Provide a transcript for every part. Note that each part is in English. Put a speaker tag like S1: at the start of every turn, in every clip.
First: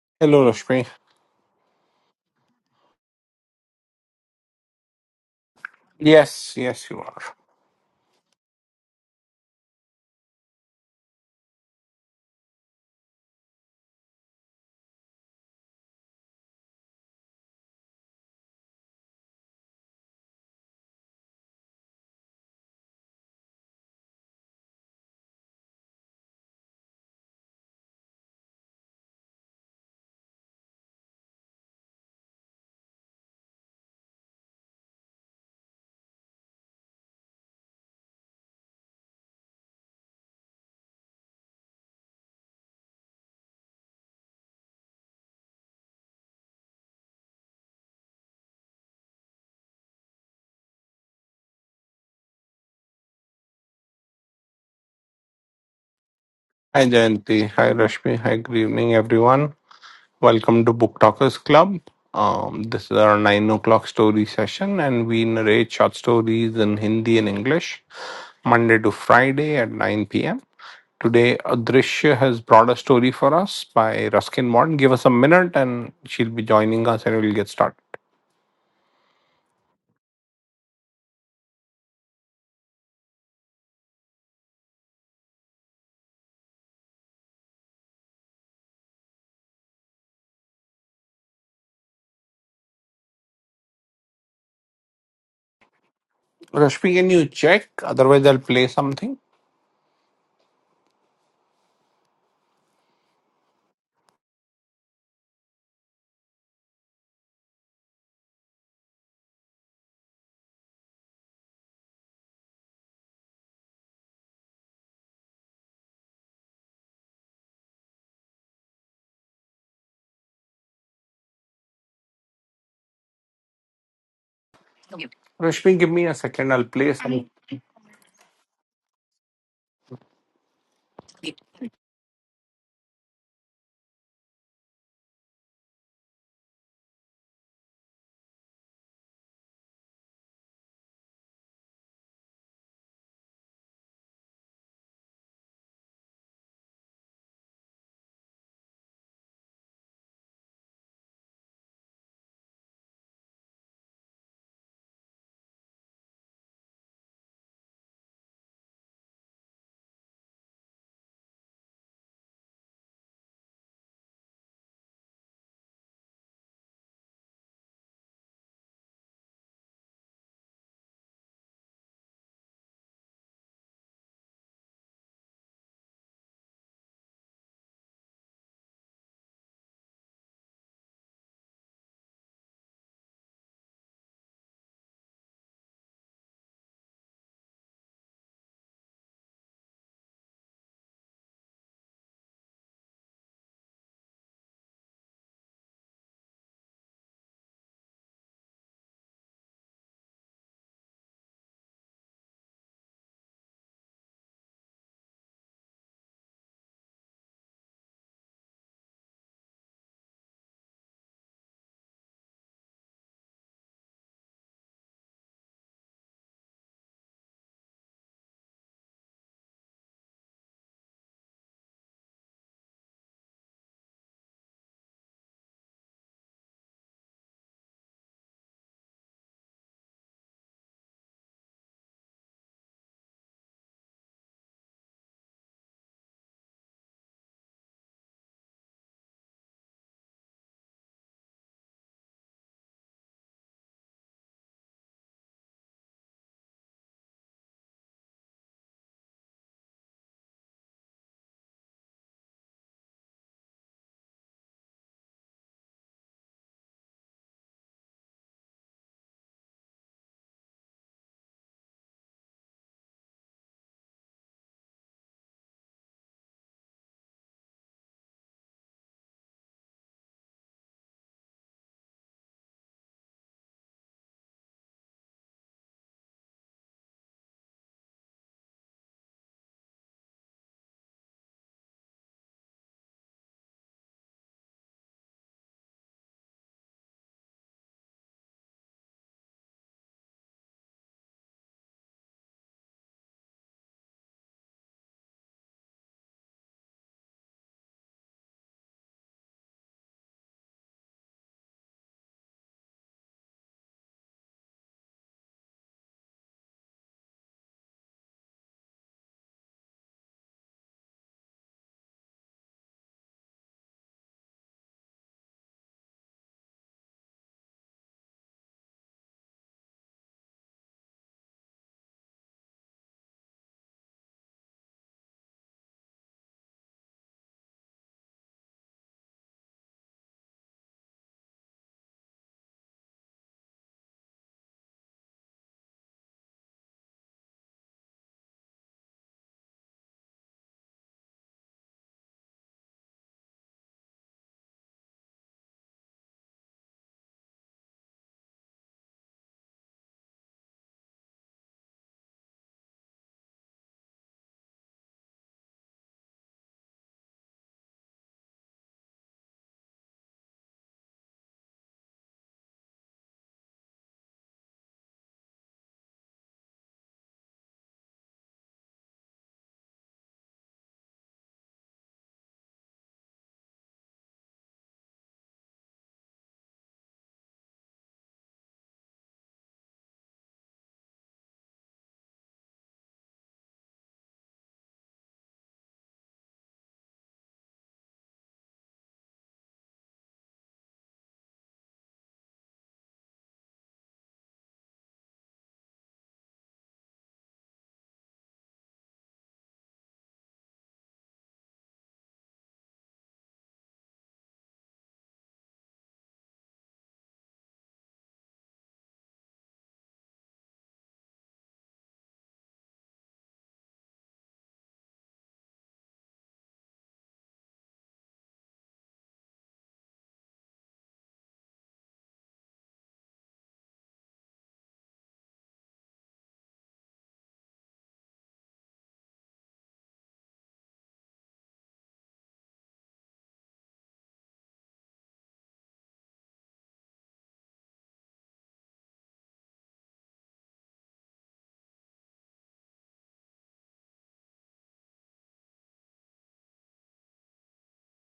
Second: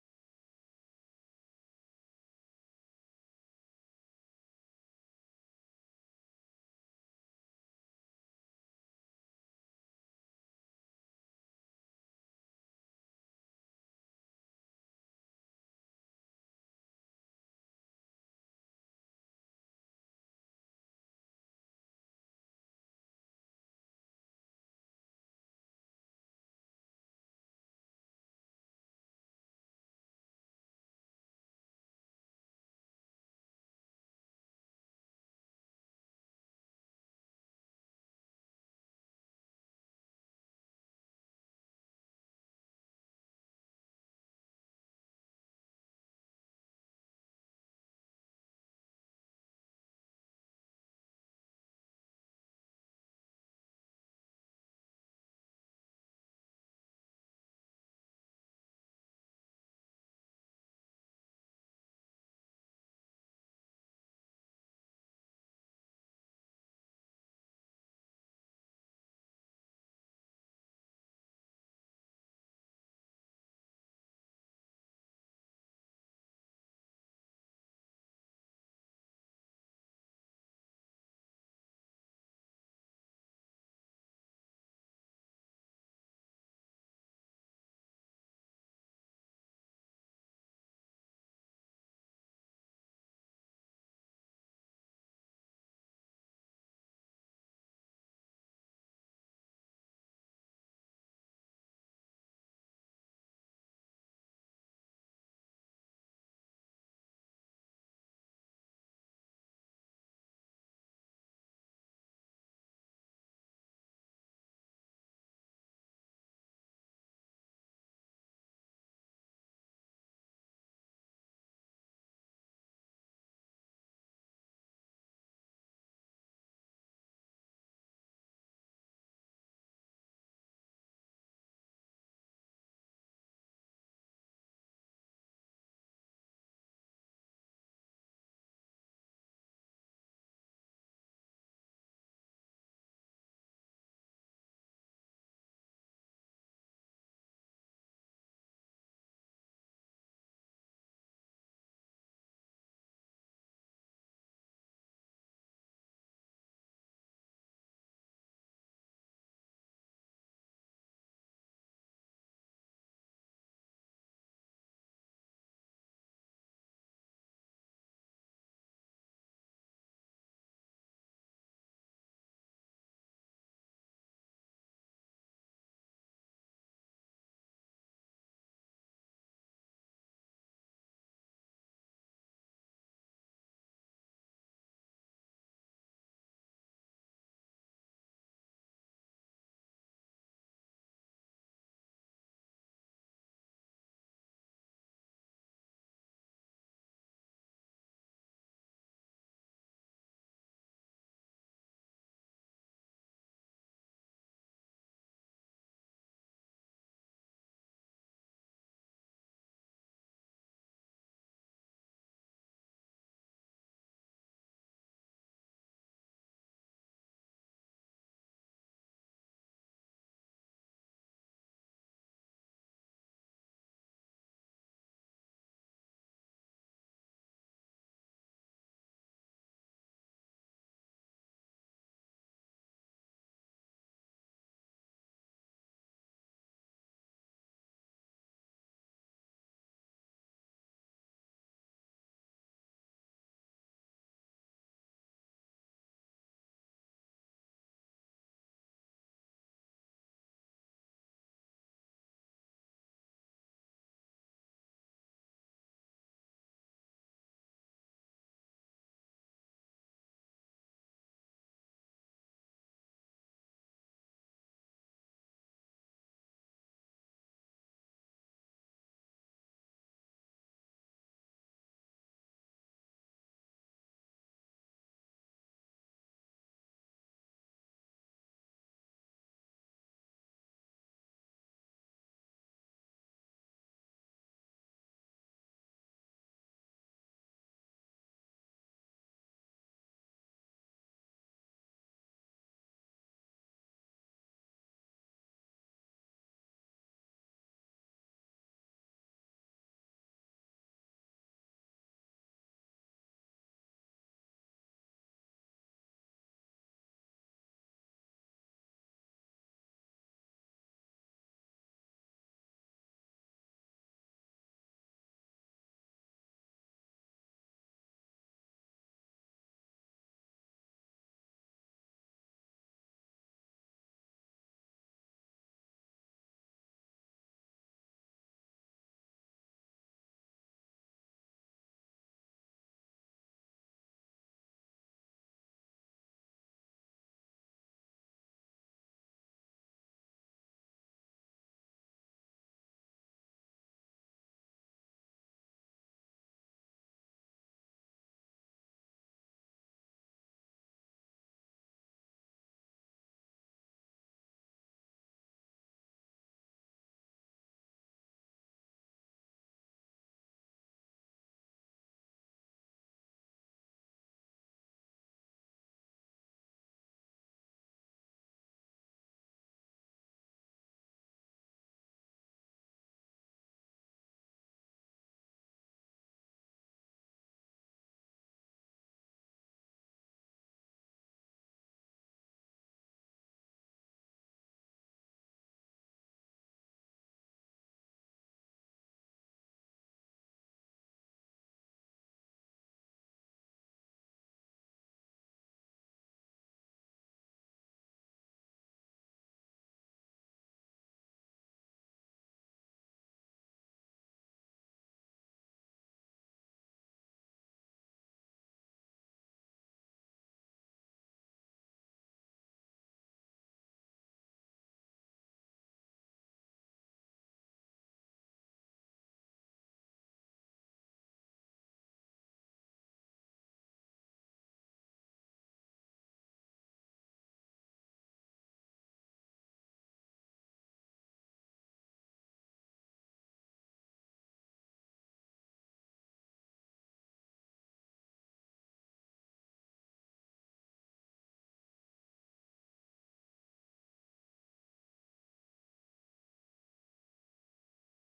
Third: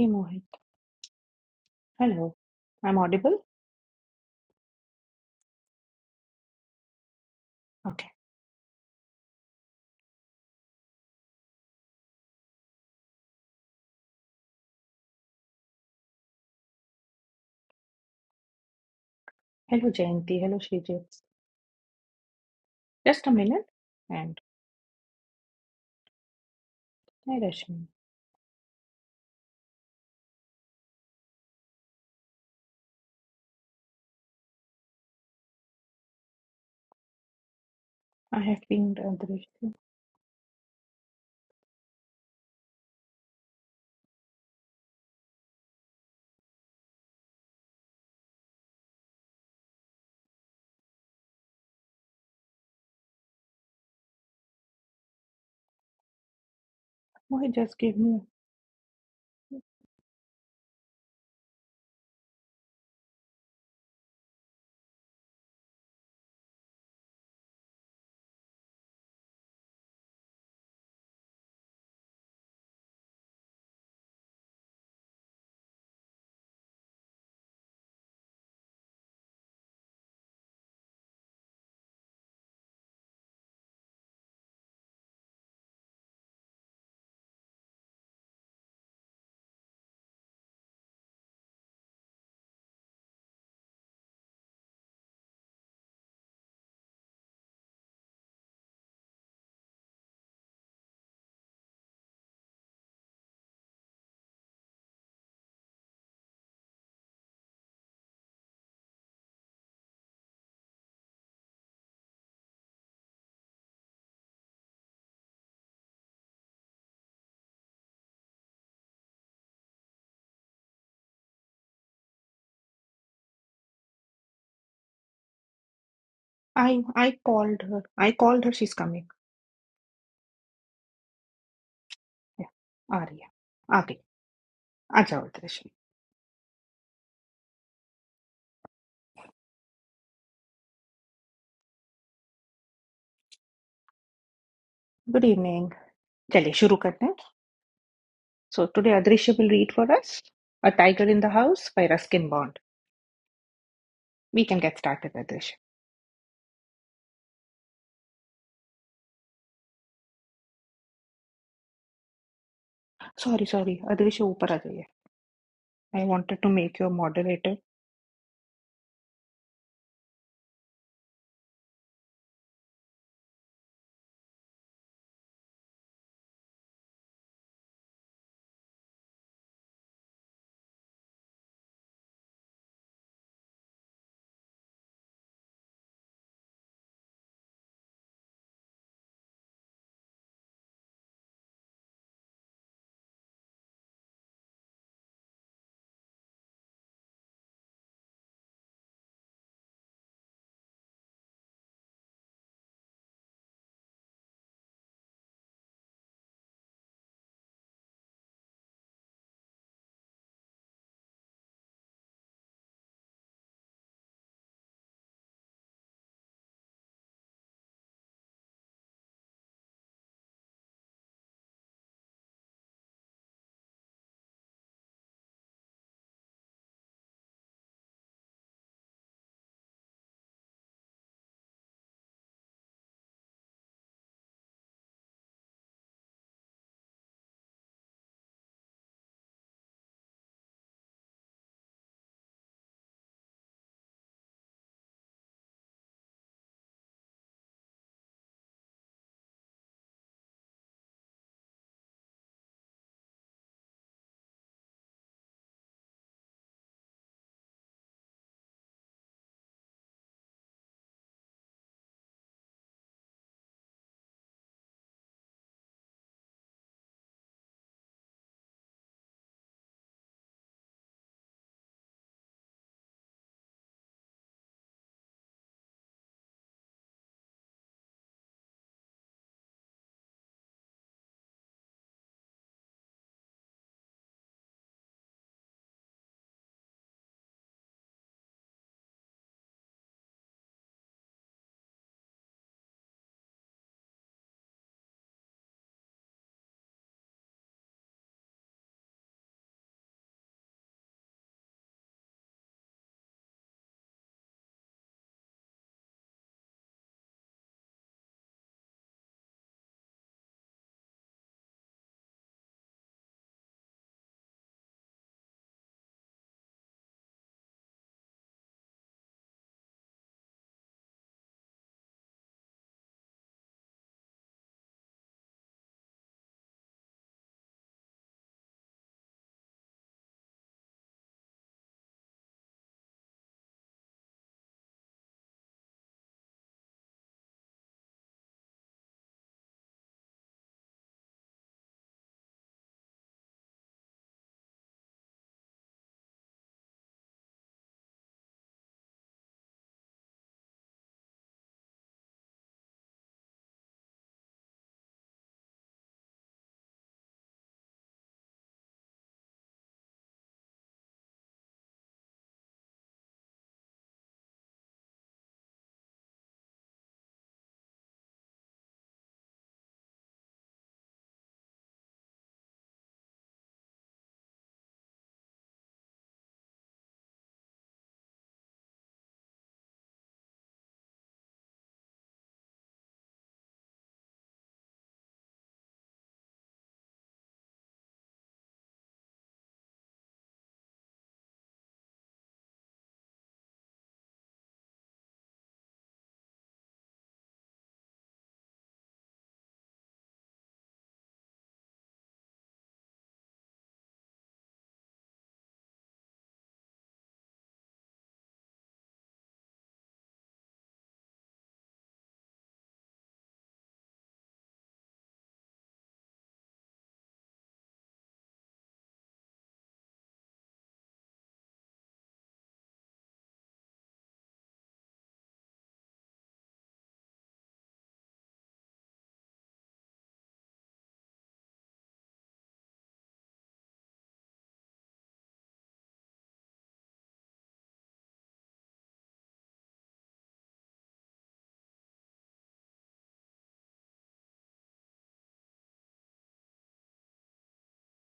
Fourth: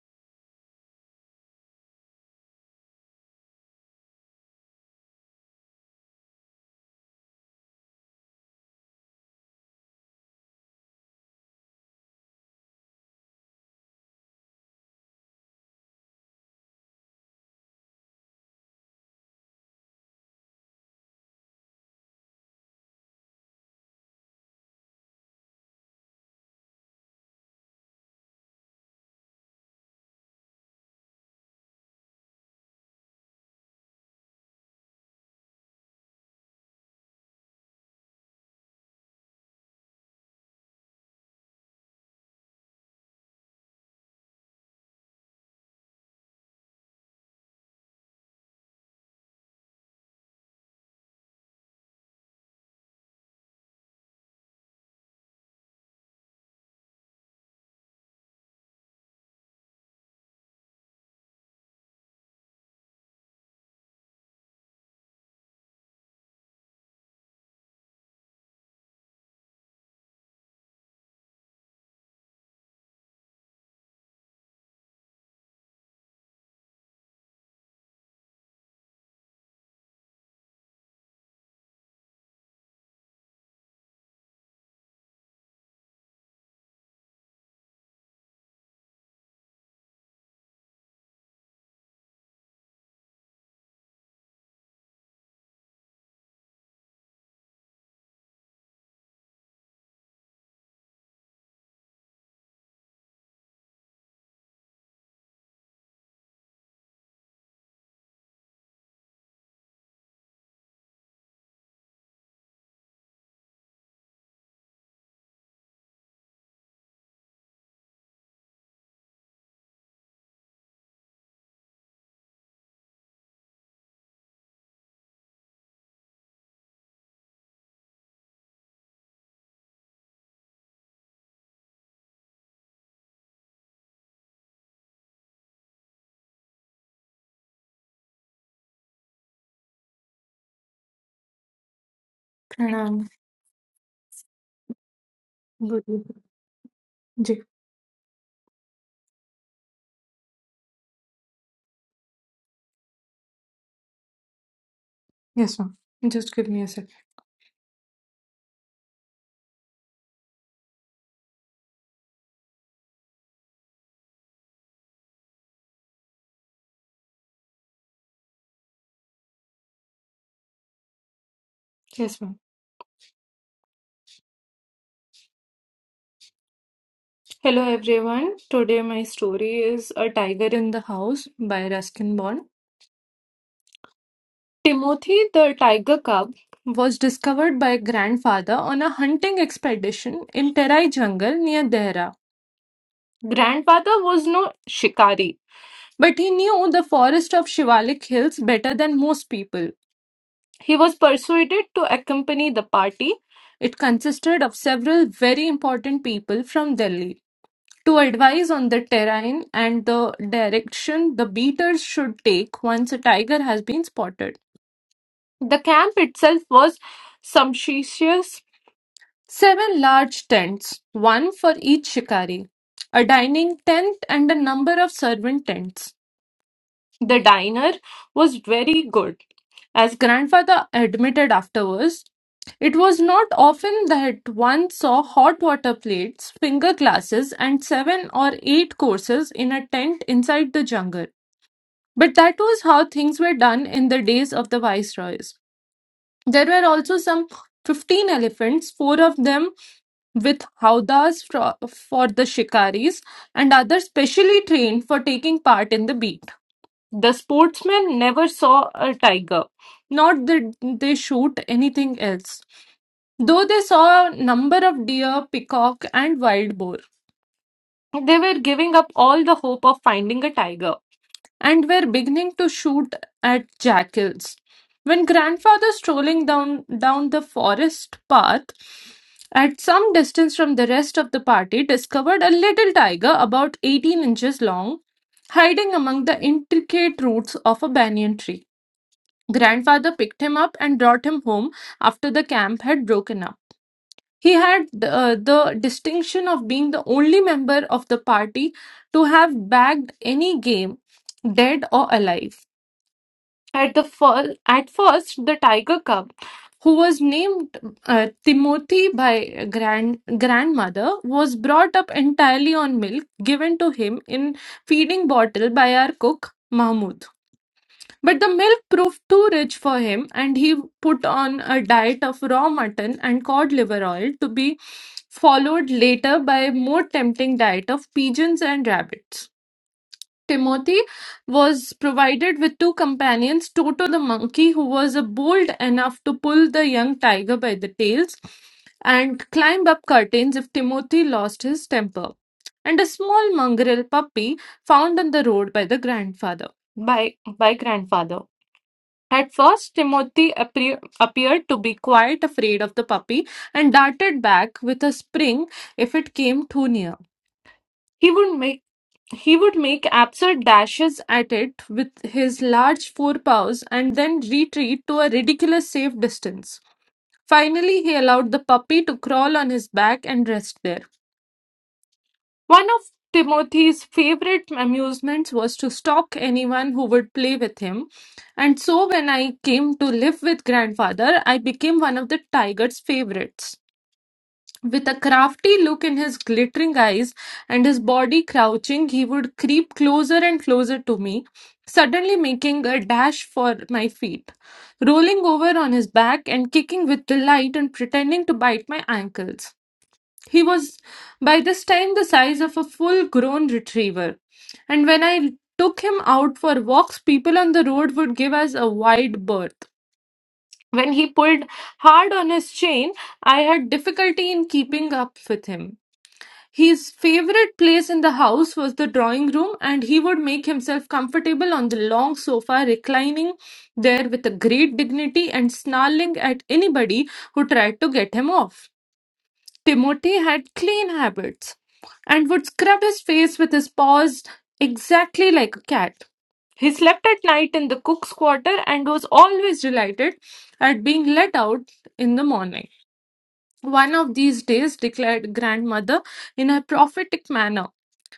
S1: Hey
S2: Hello,
S1: Mohit.
S2: Rashmi.
S1: Hello. I'm audible?
S2: Yes, yes, you are.
S1: Okay. Hello Jayanti. Hello Srijit. Just a minute. And hi Rashmi. I have been uh, Drishti.
S2: Hi, Jayanti.
S1: Mohit
S2: Hi,
S1: just gave
S2: Rashmi.
S1: me.
S2: Hi, good evening, everyone. Welcome to Book Talkers Club. Um, this is our 9 o'clock story session, and we narrate short stories in Hindi and English Monday to Friday at 9 p.m. Today, Adrishya has brought a story for us by Ruskin Morton. Give us a minute, and she'll be joining us, and we'll get started. Rashmi, can you check? Otherwise, I'll play something. Rashmi, give me a second. I'll
S1: I
S2: play
S1: I
S2: something.
S1: called her. I called her. She's coming. Yeah. Arya. Okay. Acha Rashmi.
S3: Pranam,
S1: Good evening.
S3: good evening.
S1: चलिए शुरू करते हैं.
S3: Ji-
S1: So today Adrisha will read for us A Tiger in the House by Ruskin Bond. We can get started, Adrisha.
S3: Yes, ma'am. Just give me a sec.
S1: Sorry, sorry. Adrisha ऊपर आ जाइए. I wanted to make you a moderator
S3: Yes, ma'am. Hello, everyone. Today, my story is A Tiger in the House by Ruskin Bond. Timothy the tiger cub was discovered by grandfather on a hunting expedition in Terai jungle near Dehra. Grandfather was no shikari, but he knew the forest of Shivalik Hills better than most people. He was persuaded to accompany the party. It consisted of several very important people from Delhi to advise on the terrain and the direction the beaters should take once a tiger has been spotted. The camp itself was sumptuous seven large tents, one for each shikari, a dining tent, and a number of servant tents. The diner was very good. As grandfather admitted afterwards, it was not often that one saw hot water plates, finger glasses, and seven or eight courses in a tent inside the jungle. But that was how things were done in the days of the viceroys. There were also some 15 elephants, four of them with howdahs fro- for the shikaris, and others specially trained for taking part in the beat. The sportsmen never saw a tiger, not that they shoot anything else, though they saw a number of deer, peacock, and wild boar. They were giving up all the hope of finding a tiger and were beginning to shoot at jackals. When grandfather strolling down down the forest path at some distance from the rest of the party discovered a little tiger about 18 inches long hiding among the intricate roots of a banyan tree. Grandfather picked him up and brought him home after the camp had broken up. He had uh, the distinction of being the only member of the party to have bagged any game, dead or alive. At the fir- at first, the tiger cub, who was named uh, Timothy by grand grandmother, was brought up entirely on milk given to him in feeding bottle by our cook Mahmoud. But the milk proved too rich for him, and he put on a diet of raw mutton and cod liver oil to be followed later by a more tempting diet of pigeons and rabbits. Timothy was provided with two companions, Toto the monkey, who was uh, bold enough to pull the young tiger by the tails and climb up curtains if Timothy lost his temper, and a small mongrel puppy found on the road by the grandfather. By by grandfather. At first, Timothy appear, appeared to be quite afraid of the puppy and darted back with a spring if it came too near. He would make he would make absurd dashes at it with his large forepaws and then retreat to a ridiculous safe distance. Finally, he allowed the puppy to crawl on his back and rest there. One of Timothy's favorite amusements was to stalk anyone who would play with him. And so when I came to live with grandfather, I became one of the tiger's favorites. With a crafty look in his glittering eyes and his body crouching, he would creep closer and closer to me, suddenly making a dash for my feet, rolling over on his back and kicking with delight and pretending to bite my ankles. He was by this time the size of a full grown retriever, and when I took him out for walks, people on the road would give us a wide berth. When he pulled hard on his chain, I had difficulty in keeping up with him. His favorite place in the house was the drawing room, and he would make himself comfortable on the long sofa, reclining there with a great dignity and snarling at anybody who tried to get him off. Timothy had clean habits and would scrub his face with his paws exactly like a cat. He slept at night in the cook's quarter and was always delighted at being let out in the morning. One of these days, declared grandmother in a prophetic manner,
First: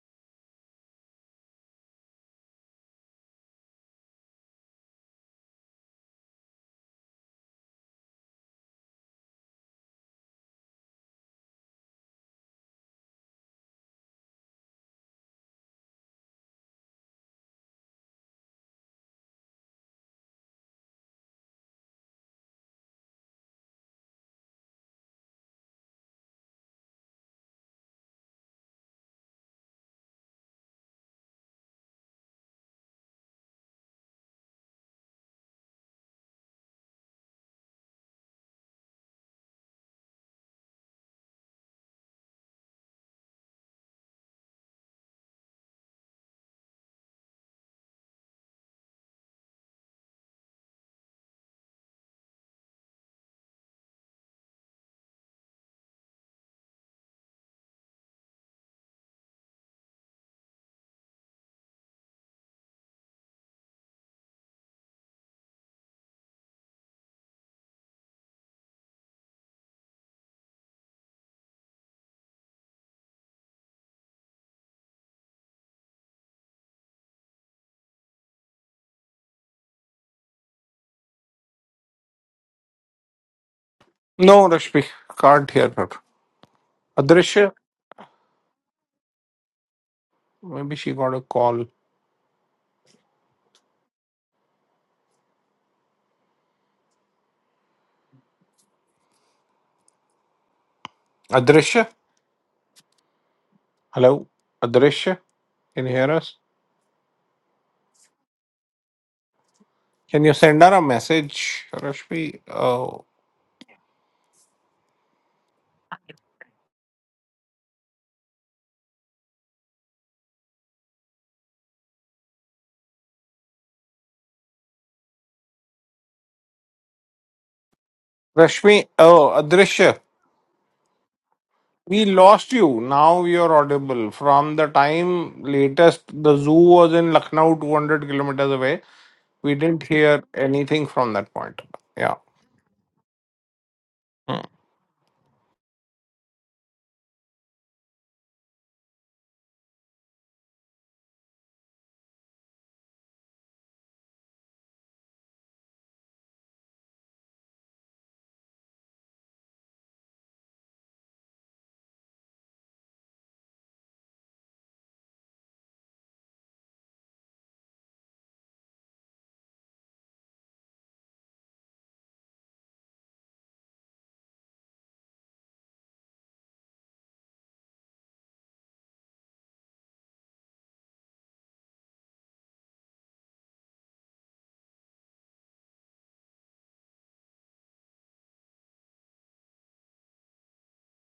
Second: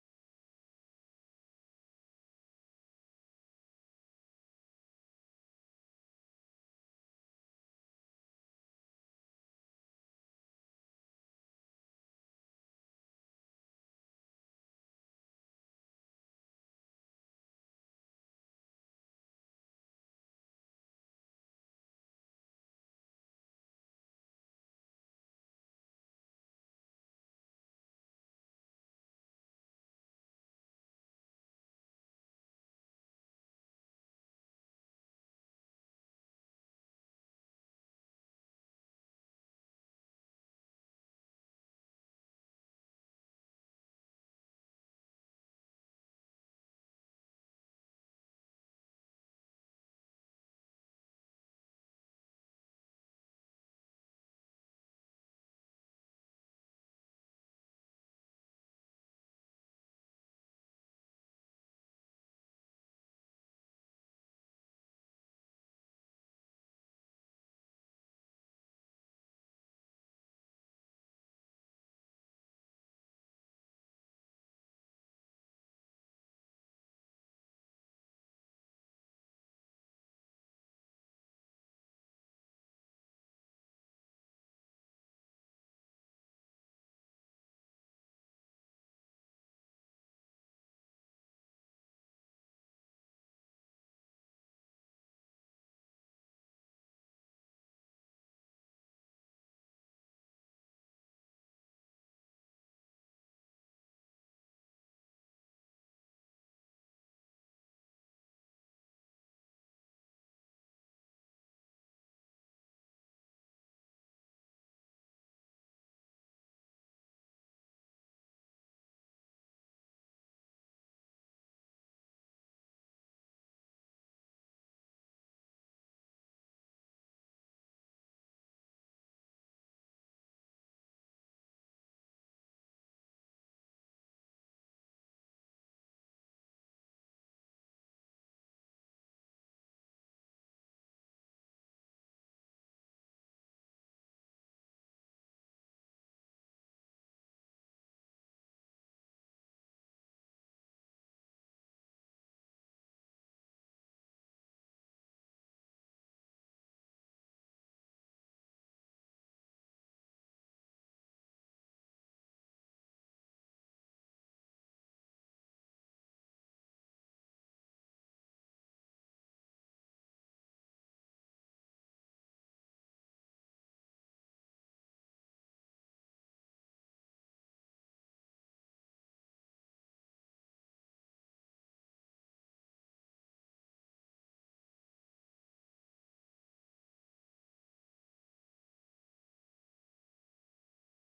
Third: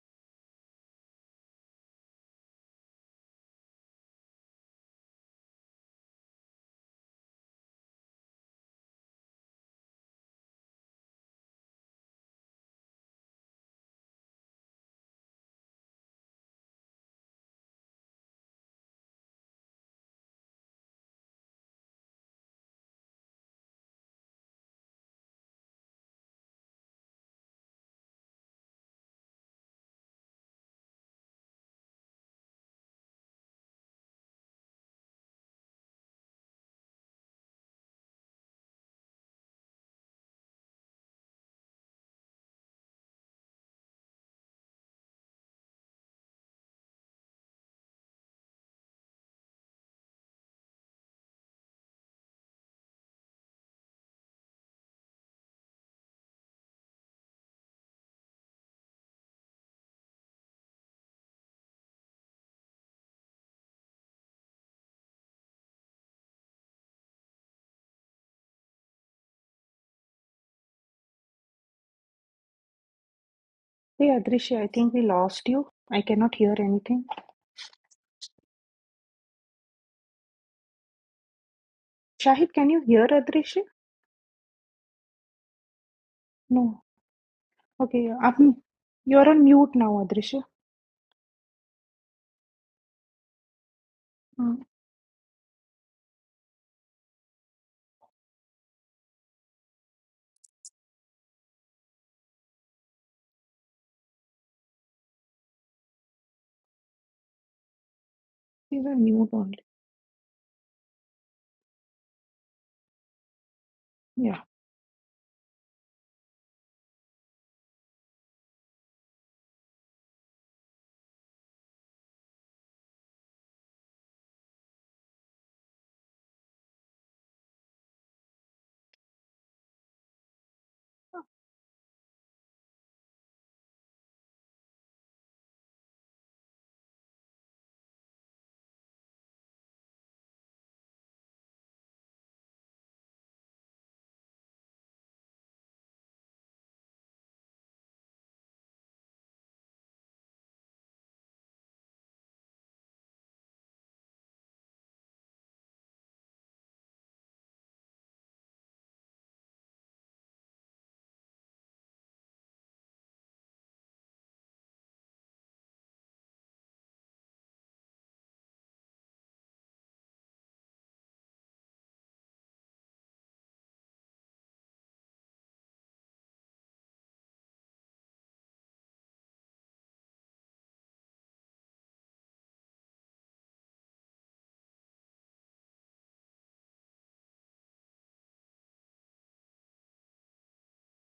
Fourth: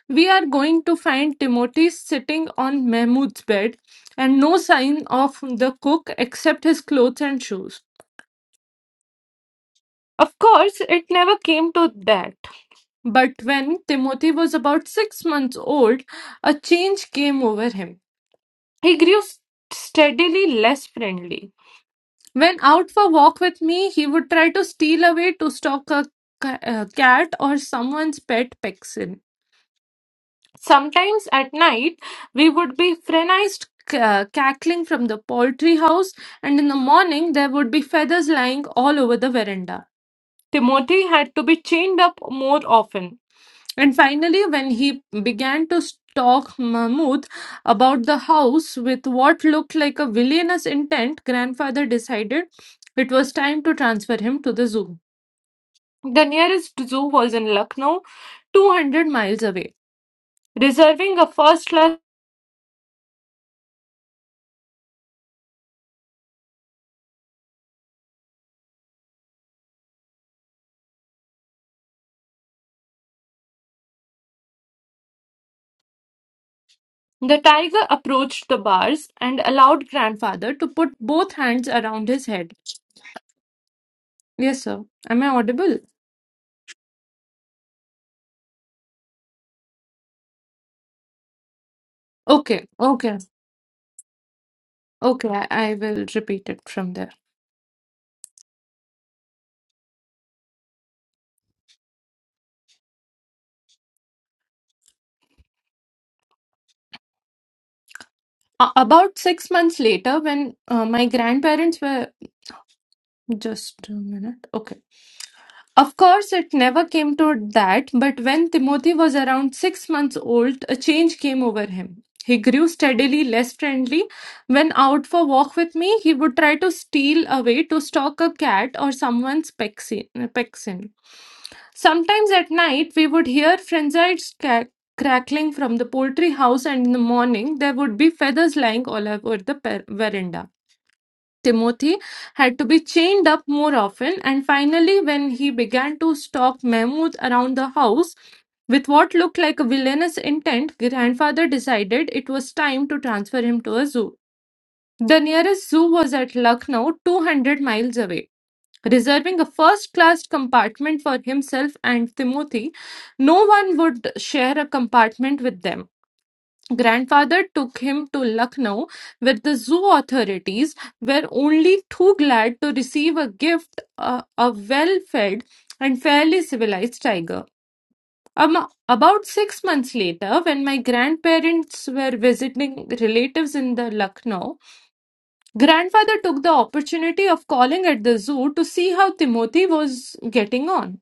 S3: we are going to find Timothy sitting on Mahmoud's bed and no sign of the cook except his clothes and shoes. Of course, it never came to that. But when Timothy was about six months old, a change came over him. He grew s- steadily less friendly. When out for walk with me, he would try to steal away to stalk a ca- uh, cat or someone's pet pixel. Sometimes at night, we would be frenized c- uh, cackling from the poultry house, and in the morning, there would be feathers lying all over the veranda. Timothy had to be chained up more often. And finally, when he began to stalk Mahmud about the house with what looked like a villainous intent, grandfather decided it was time to transfer him to the zoo. The nearest zoo was in Lucknow, 200 miles away. Reserving a first class,
S1: Hey Adrishi, I think we lost you. I cannot hear anything.
S3: the tiger approached the bars and allowed grandfather to put both hands around his
S1: Shahid,
S3: head.
S1: can you hear Adrishi?
S2: No,
S3: Yes, sir.
S2: Rashmi,
S3: Am I
S2: can't hear
S3: audible?
S2: her.
S1: No.
S2: Adrisha,
S1: Okay, um, you're on mute now, Adrishi.
S2: maybe she got a call.
S3: Okay, okay,
S1: Mm,
S3: okay. I, I will repeat it from there.
S2: Adrisha, hello, Adrisha, can you hear us?
S3: A-
S1: She's on
S3: about
S1: mute
S3: six
S1: only.
S3: months later,
S2: Can you
S3: when
S2: send her a
S3: uh, my
S2: message,
S3: grandparents were
S2: Rashmi? Oh,
S3: just a
S1: Yeah,
S3: minute, okay. Of course, it never came to that, but when Timothy was around six months old, a change came over him. He grew steadily less friendly. When out for walk with me, he would try to steal away to stalk a cat
S2: Rashmi,
S3: or
S2: oh,
S3: someone's
S2: Adrisha,
S3: pexi- pexin.
S2: we
S3: Sometimes at
S2: lost you.
S3: night, we
S2: Now
S3: would
S2: you're
S3: hear
S2: audible.
S3: frenzied
S2: From
S3: ca-
S2: the time
S3: crackling from the
S2: latest,
S3: poultry
S2: the zoo
S3: house, and in
S2: was
S3: the
S2: in Lucknow,
S3: morning, there would
S2: 200
S3: be
S2: kilometers
S3: feathers
S2: away.
S3: lying all over
S2: We
S3: the
S2: didn't
S3: per-
S2: hear
S3: veranda.
S2: anything from that point.
S3: Timothy
S2: Yeah.
S3: had to be chained up more often,
S2: Hmm.
S3: and finally, when he began to stalk Mahmoud around the house with what looked like a villainous intent, grandfather decided it was time to transfer him to a zoo. The nearest zoo was at Lucknow, 200 miles away. Reserving a first class compartment for himself and Timothy, no one would share a compartment with them. Grandfather took him to Lucknow, where the zoo authorities were only too glad to receive a gift uh, a well fed and fairly civilized tiger. Um, about six months later, when my grandparents were visiting relatives in the Lucknow, grandfather took the opportunity of calling at the zoo to see how Timothy was getting on.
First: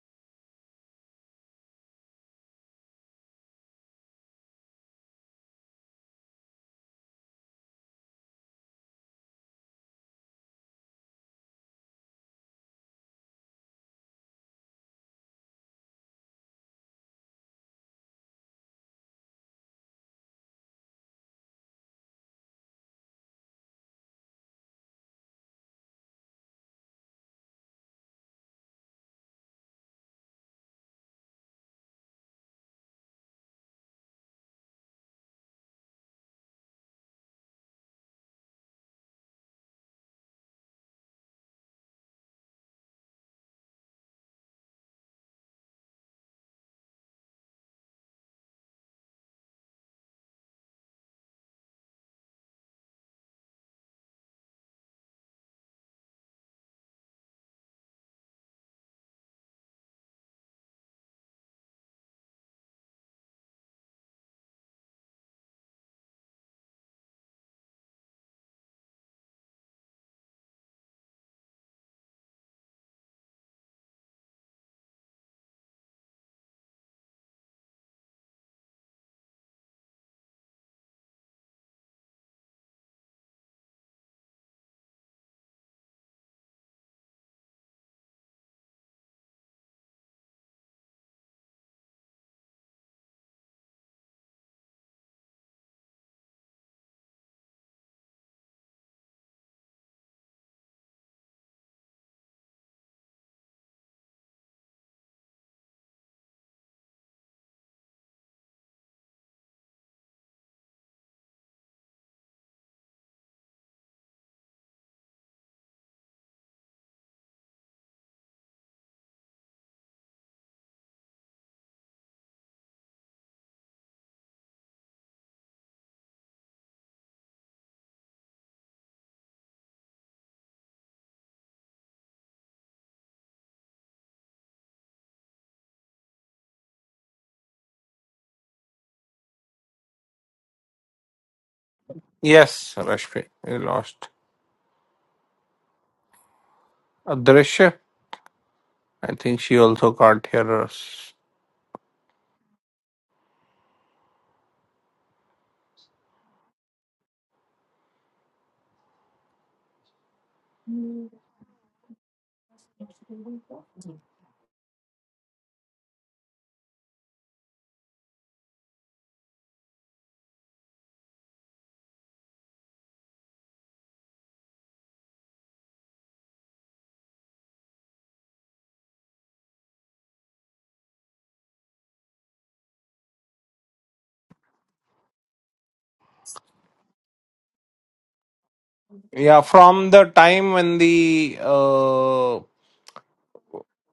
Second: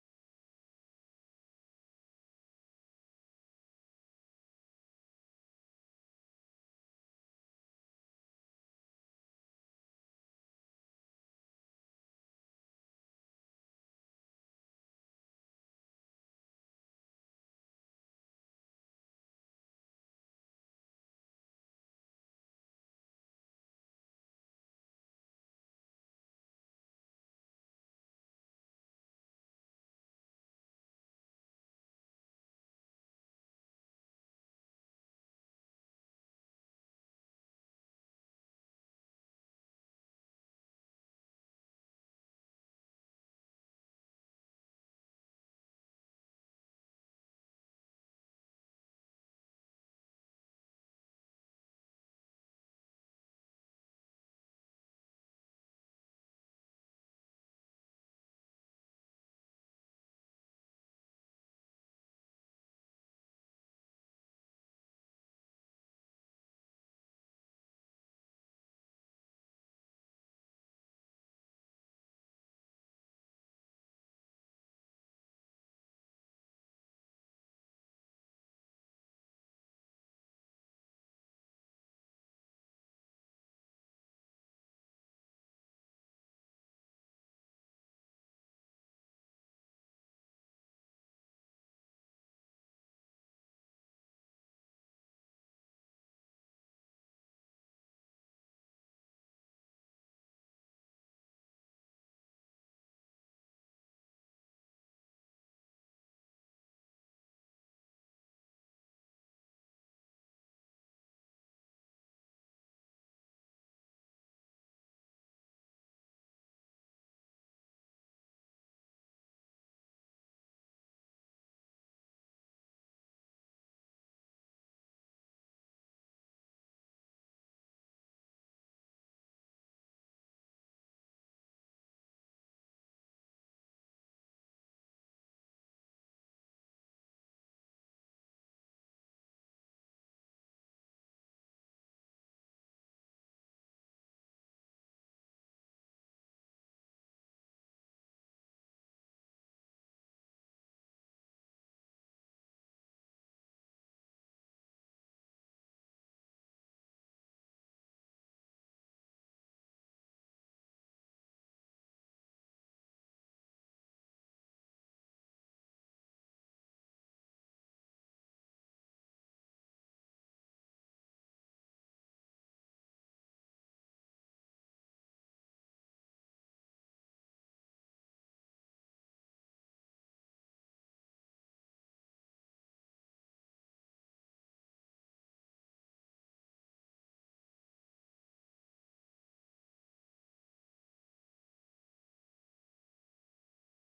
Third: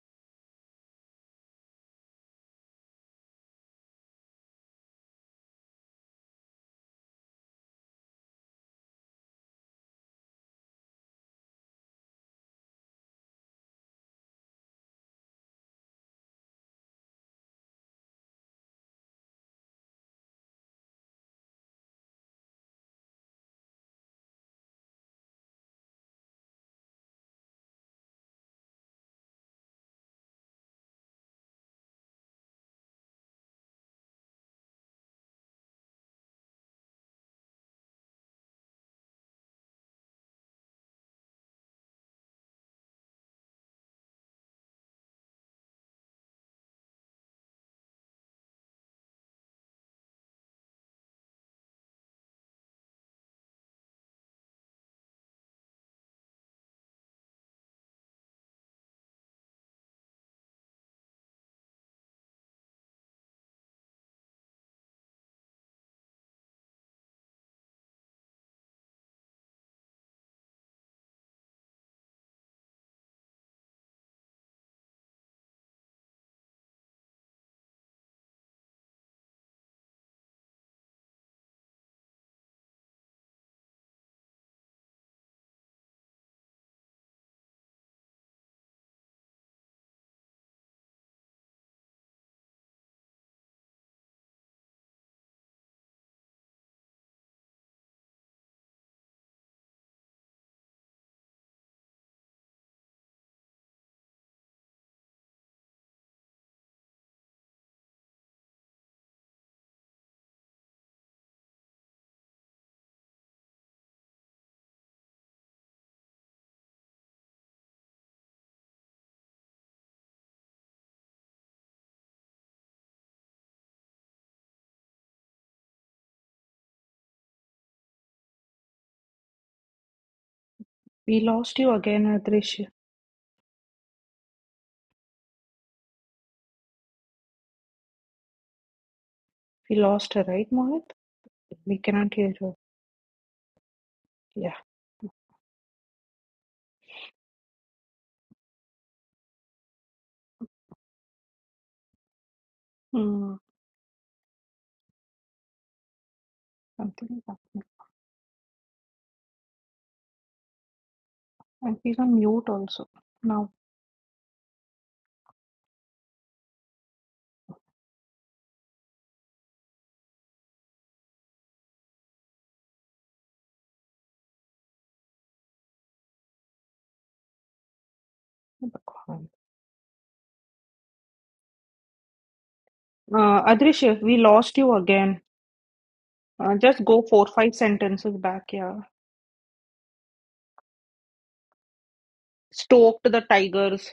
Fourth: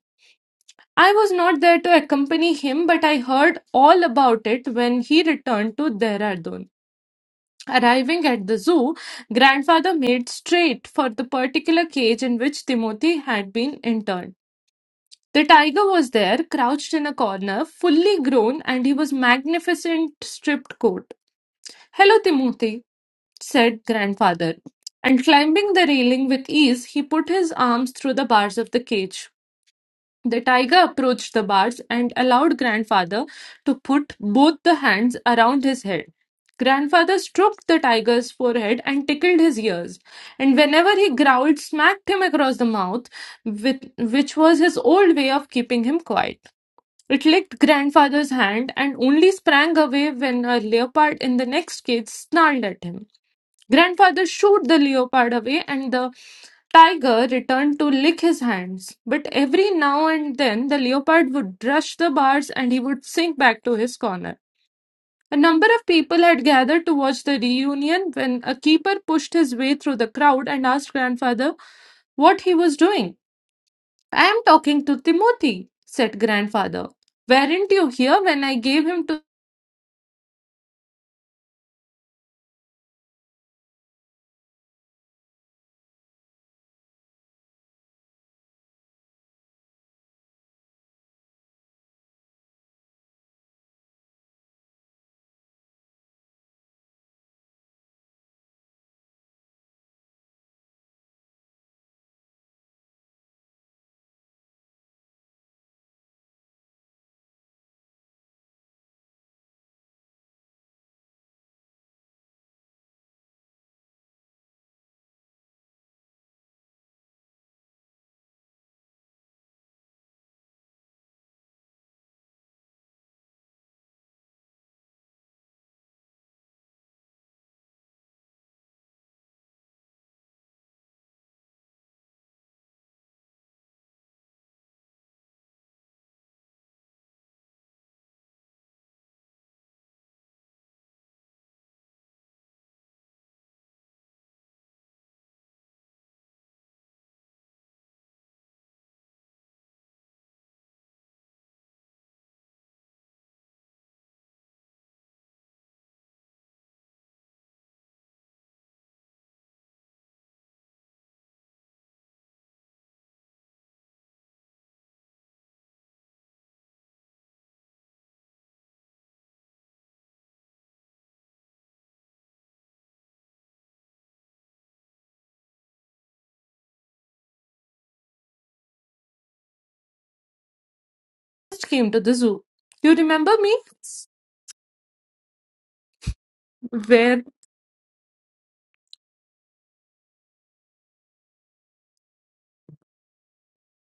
S3: I was not there to accompany him, but I heard all about it when he returned to Dehradun. Arriving at the zoo, grandfather made straight for the particular cage in which Timothy had been interned. The tiger was there, crouched in a corner, fully grown, and he was magnificent striped coat. Hello, Timothy, said grandfather. And climbing the railing with ease, he put his arms through the bars of the cage. The tiger approached the bars and allowed grandfather to put both the hands around his head. Grandfather stroked the tiger's forehead and tickled his ears, and whenever he growled, smacked him across the mouth, with, which was his old way of keeping him quiet. It licked grandfather's hand and only sprang away when a leopard in the next cage snarled at him. Grandfather shot the leopard away, and the tiger returned to lick his hands. But every now and then the leopard would rush the bars and he would sink back to his corner. A number of people had gathered to watch the reunion when a keeper pushed his way through the crowd and asked grandfather what he was doing. I am talking to Timothy, said grandfather. Weren't you here when I gave him to
S1: we lost you again, Adrishi. We lost her, right, Mohit? We cannot hear her.
S2: Yes, Rashmi, we lost
S1: Yeah.
S2: Adrisha. I think she also can't hear us.
S1: Mm, something is happening. And she's on mute also. Now, uh,
S3: first came to the zoo? You remember me?
S1: Adrishi, we lost you again. Uh, just go
S3: Where?
S1: four, five sentences back, yeah.
S2: Yeah, from the time when the uh,
S1: Stoked the Tigers.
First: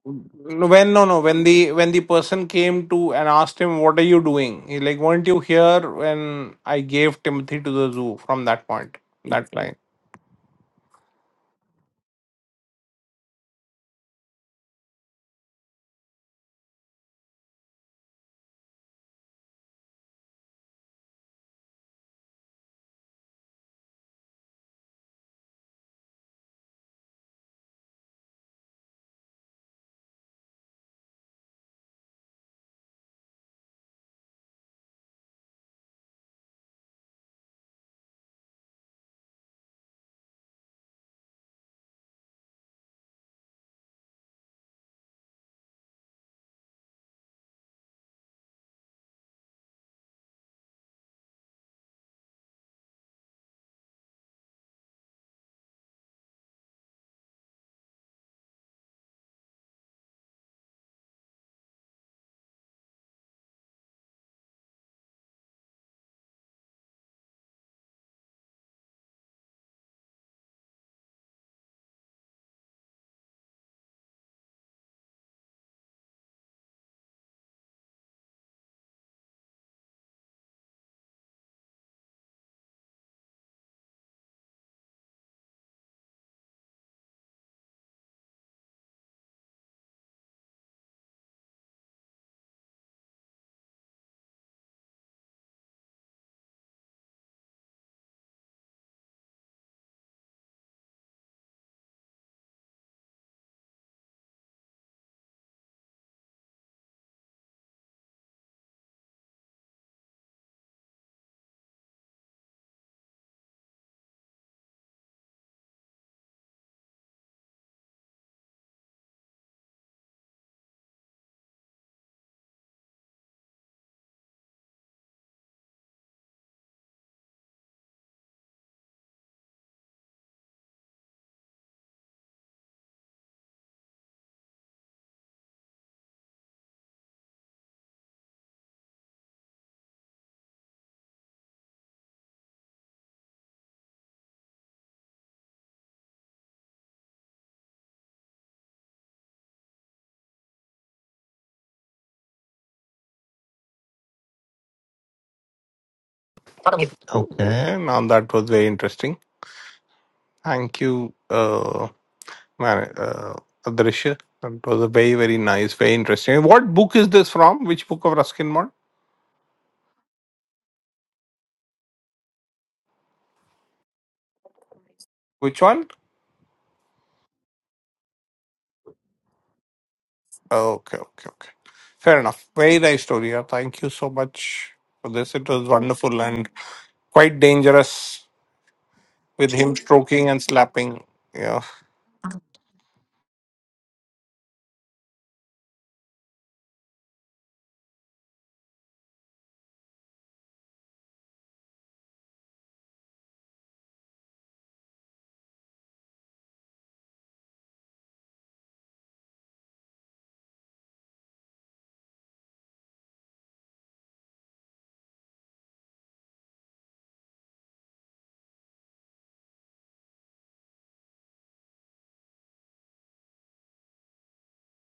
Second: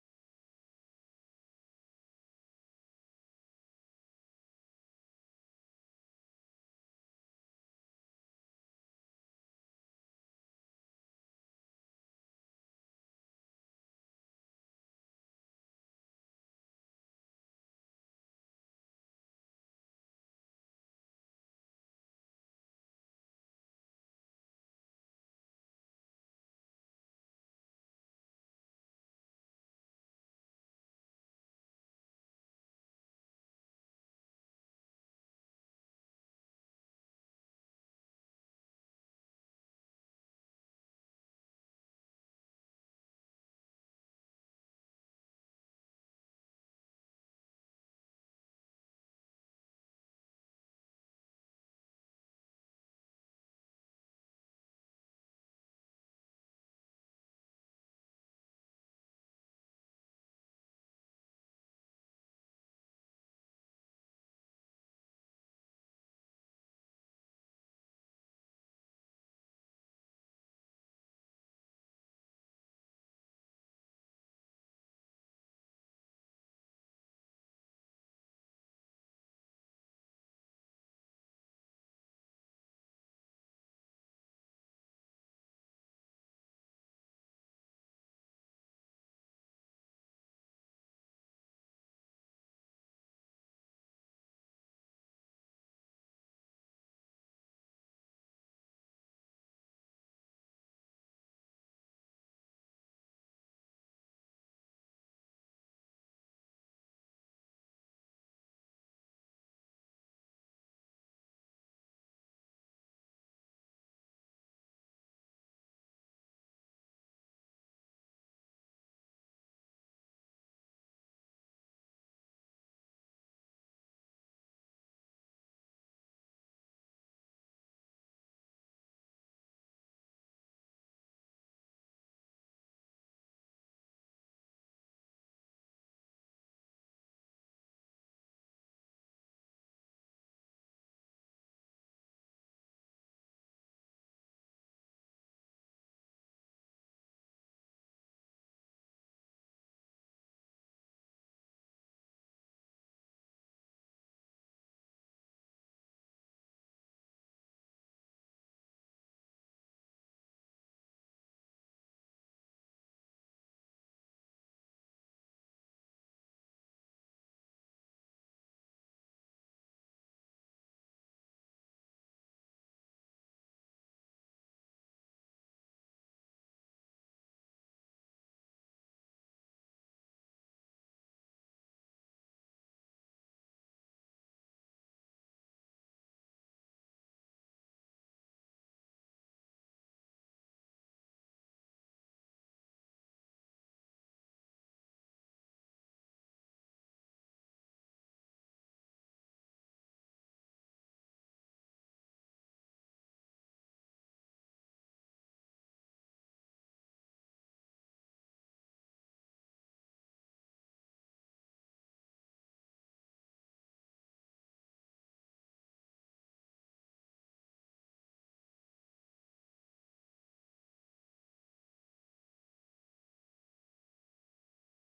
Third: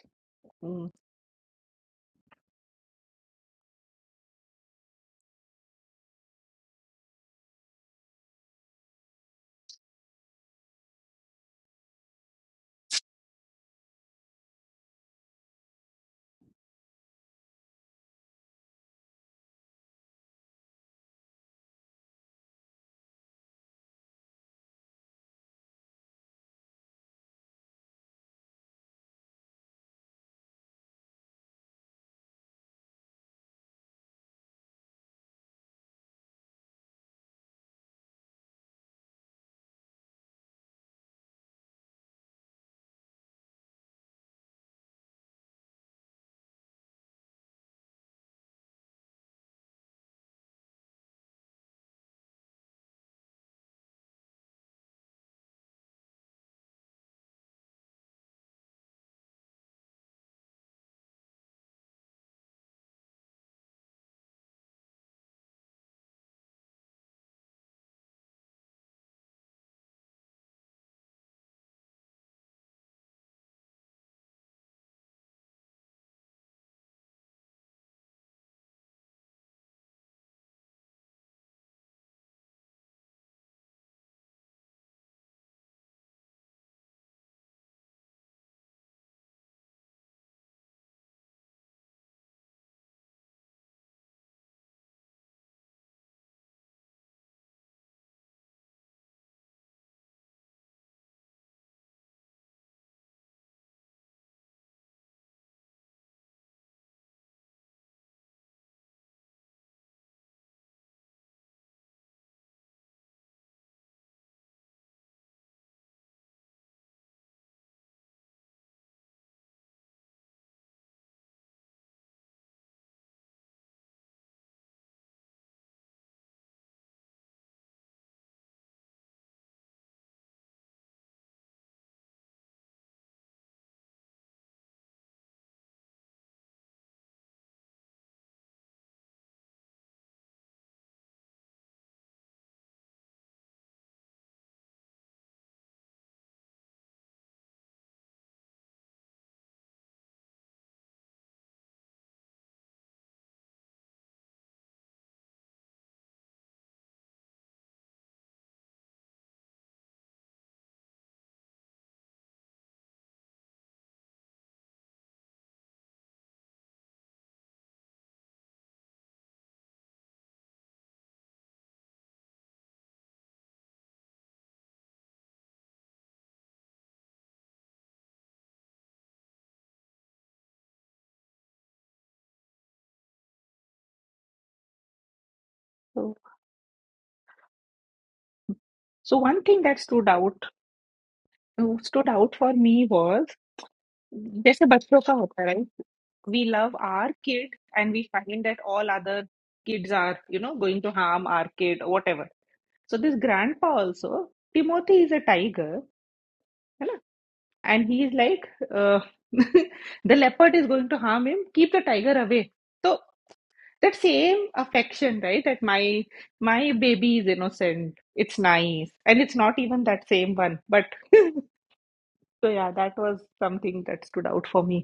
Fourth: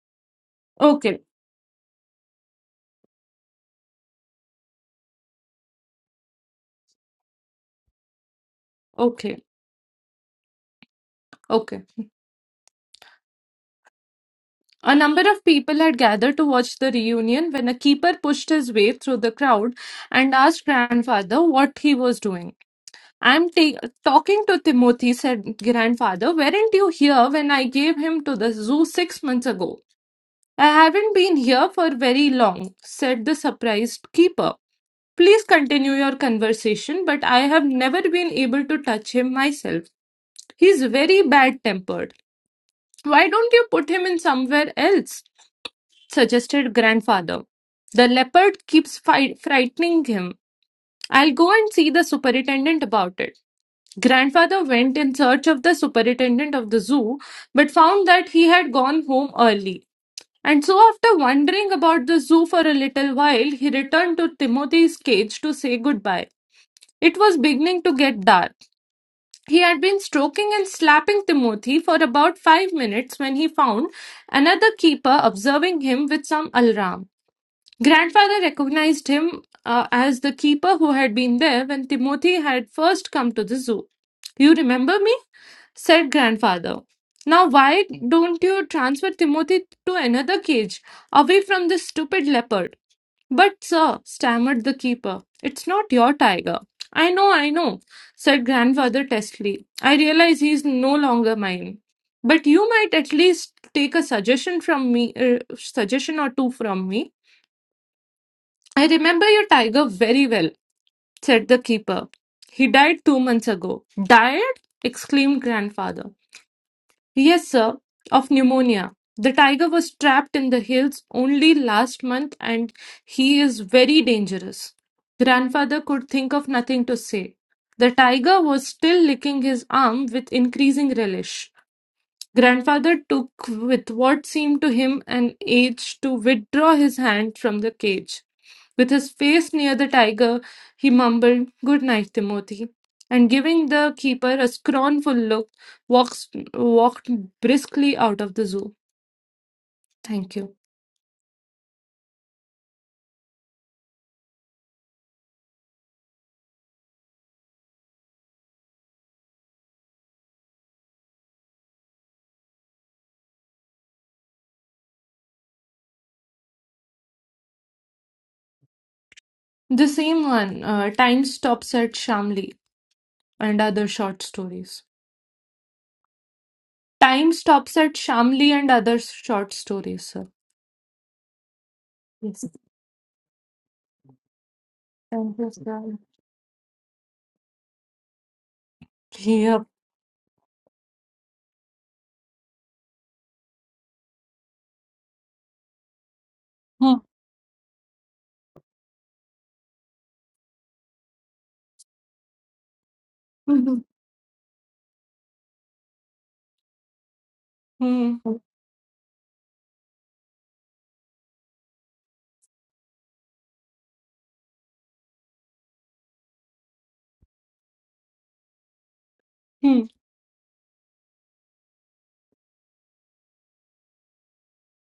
S1: Mm.
S2: when no
S3: Okay,
S2: no when the when the person came to and asked him what are you doing he like weren't you here when I gave Timothy to the zoo from that point
S3: okay,
S2: that line
S3: okay. A number of people had gathered to watch the reunion when a keeper pushed his way through the crowd and asked grandfather what he was doing. I'm ta- talking to Timothy, said grandfather. Weren't you here when I gave him to the zoo six months ago? I haven't been here for very long, said the surprised keeper. Please continue your conversation, but I have never been able to touch him myself. He's very bad tempered. Why don't you put him in somewhere else? suggested grandfather. The leopard keeps fi- frightening him. I'll go and see the superintendent about it. Grandfather went in search of the superintendent of the zoo, but found that he had gone home early. And so, after wandering about the zoo for a little while, he returned to Timothy's cage to say goodbye. It was beginning to get dark. He had been stroking and slapping Timothy for about five minutes when he found another keeper observing him with some alarm. Grandfather recognized him uh, as the keeper who had been there when Timothy had first come to the zoo. You remember me? said Grandfather. Now, why don't you transfer Timothy to another cage, away from this stupid leopard? But, sir, stammered the keeper, it's not your tiger. I know, I know, said Grandfather testily. I realize he's no longer mine. But you might at least take a suggestion from me, uh, suggestion or two from me. I remember your tiger very well, said the keeper. He died two months ago. Died? exclaimed grandfather. Yes, sir, of pneumonia. The tiger was trapped in the hills only last month and he is very dangerous. Grandfather could think of nothing to say. The tiger was still licking his arm with increasing relish. Grandfather took, with what seemed to him an age, to withdraw his hand from the cage. With his face near the tiger, he mumbled, Good night, Timothy, and giving the keeper a scornful look, walks, walked briskly out of the zoo. Thank you.
S2: Okay. okay now that was very interesting thank you uh, man uh, Adrisha that was a very very nice very interesting what book is this from which book of Ruskin Mott
S3: The same one, uh, Time Stops at Shamli and Other Short Stories.
S2: which one
S3: Time Stops at Shamli and Other Short Stories, sir.
S2: Okay, okay, okay. Fair
S3: Yes.
S2: enough. Very nice story. yeah. Thank you so much for this.
S3: Thank
S2: It
S3: you,
S2: was
S3: sir.
S1: so
S2: wonderful and quite dangerous
S1: So one
S2: with
S1: thing
S3: Yep.
S2: him
S1: that stood
S2: stroking
S1: out
S2: and slapping. Yeah.
S1: stood out for me was जैसे बच्चों का होता है right? We love our kid and we find that all other kids are you know going to harm our kid or whatever. So this grandpa also Timothy is a tiger, है ना? And he is
S3: Hmm.
S1: like uh, the leopard is going to harm him. Keep the tiger away. So that same affection, right? That my my baby is innocent. It's nice, and it's not
S3: Hmm.
S1: even that same one, but. So yeah, that was something that stood out for me.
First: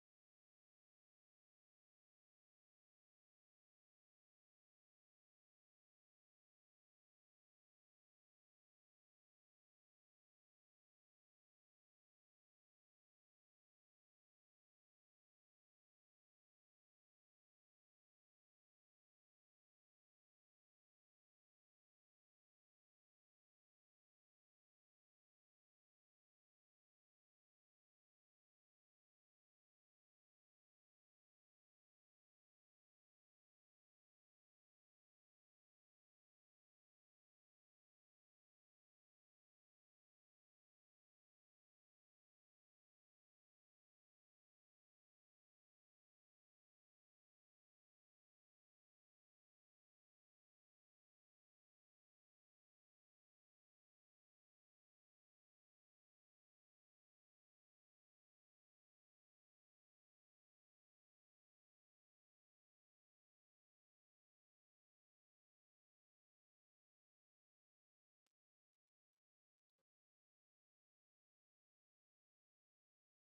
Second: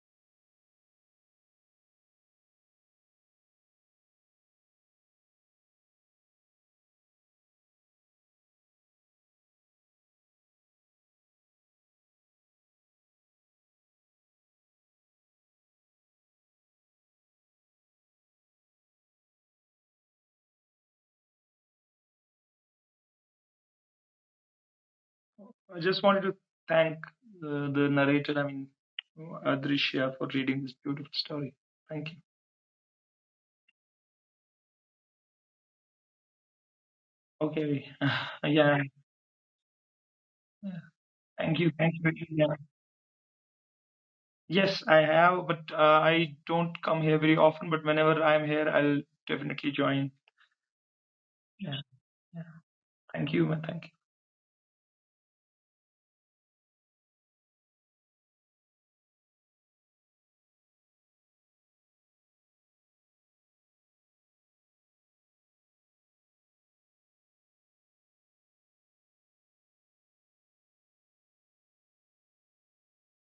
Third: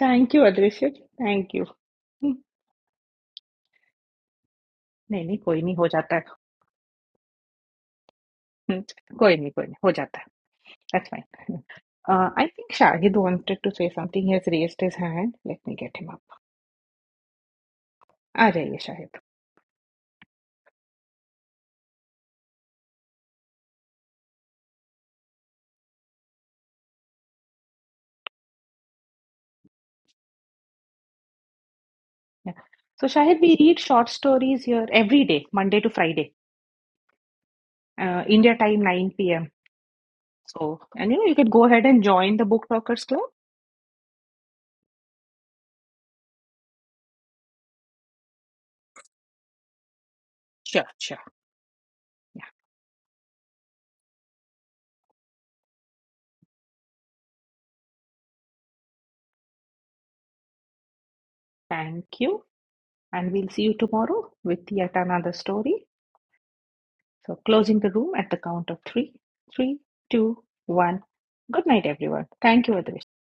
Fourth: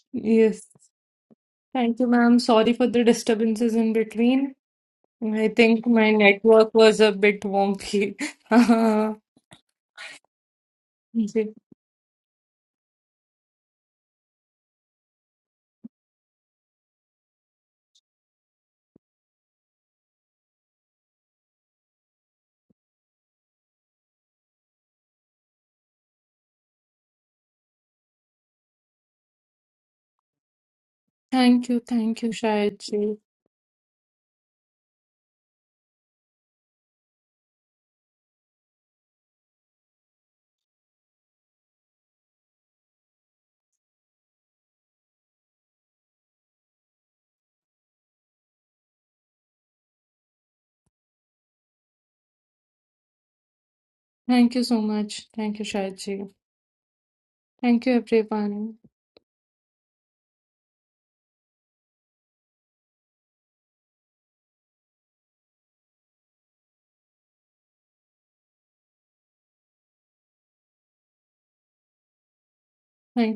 S1: Thank you
S3: Yes.
S1: अदृश्य, thank you.
S3: Thank you, ma'am. Sorry for the disturbances in between.
S1: नहीं नहीं
S3: I
S1: कोई नहीं,
S3: think
S1: हो
S3: my
S1: जाता है।
S3: network was a bit wonky.
S1: Hmm,
S3: Uh,
S1: कोई नहीं कोई नहीं, हो जाता है, दैट्स
S3: जी.
S1: Fine. I think Shahid wanted to say something, he has raised his hand, let me get him up. आ जाइए Shahid.
S4: I just wanted to thank uh, the narrator, I mean, Adrishya, for reading this beautiful story.
S3: Thank you,
S4: Thank you.
S3: thank you, Shayad
S1: so
S3: ji.
S1: Shahid, we read short stories here every day Monday to Friday
S4: Okay.
S1: India
S4: yeah.
S1: Time nine P M. So and you know you can
S4: Thank
S1: go
S4: you.
S1: Ahead
S4: Thank
S1: and
S4: you.
S1: Join the
S4: Yeah.
S1: Book talkers club.
S4: Yes, I have, but uh, I don't come here very often, but whenever I'm here, I'll definitely join.
S1: Sure sure,
S4: Yeah. yeah. Thank you. man. Thank you.
S3: Thank you so much. Thank you, Shayad ji. Thank you, everyone.
S1: Thank you, and we'll see you tomorrow with yet another story. So closing the room at the count of three, three, two, one. Good night, everyone. Thank you, Aditi.
S3: Thank you.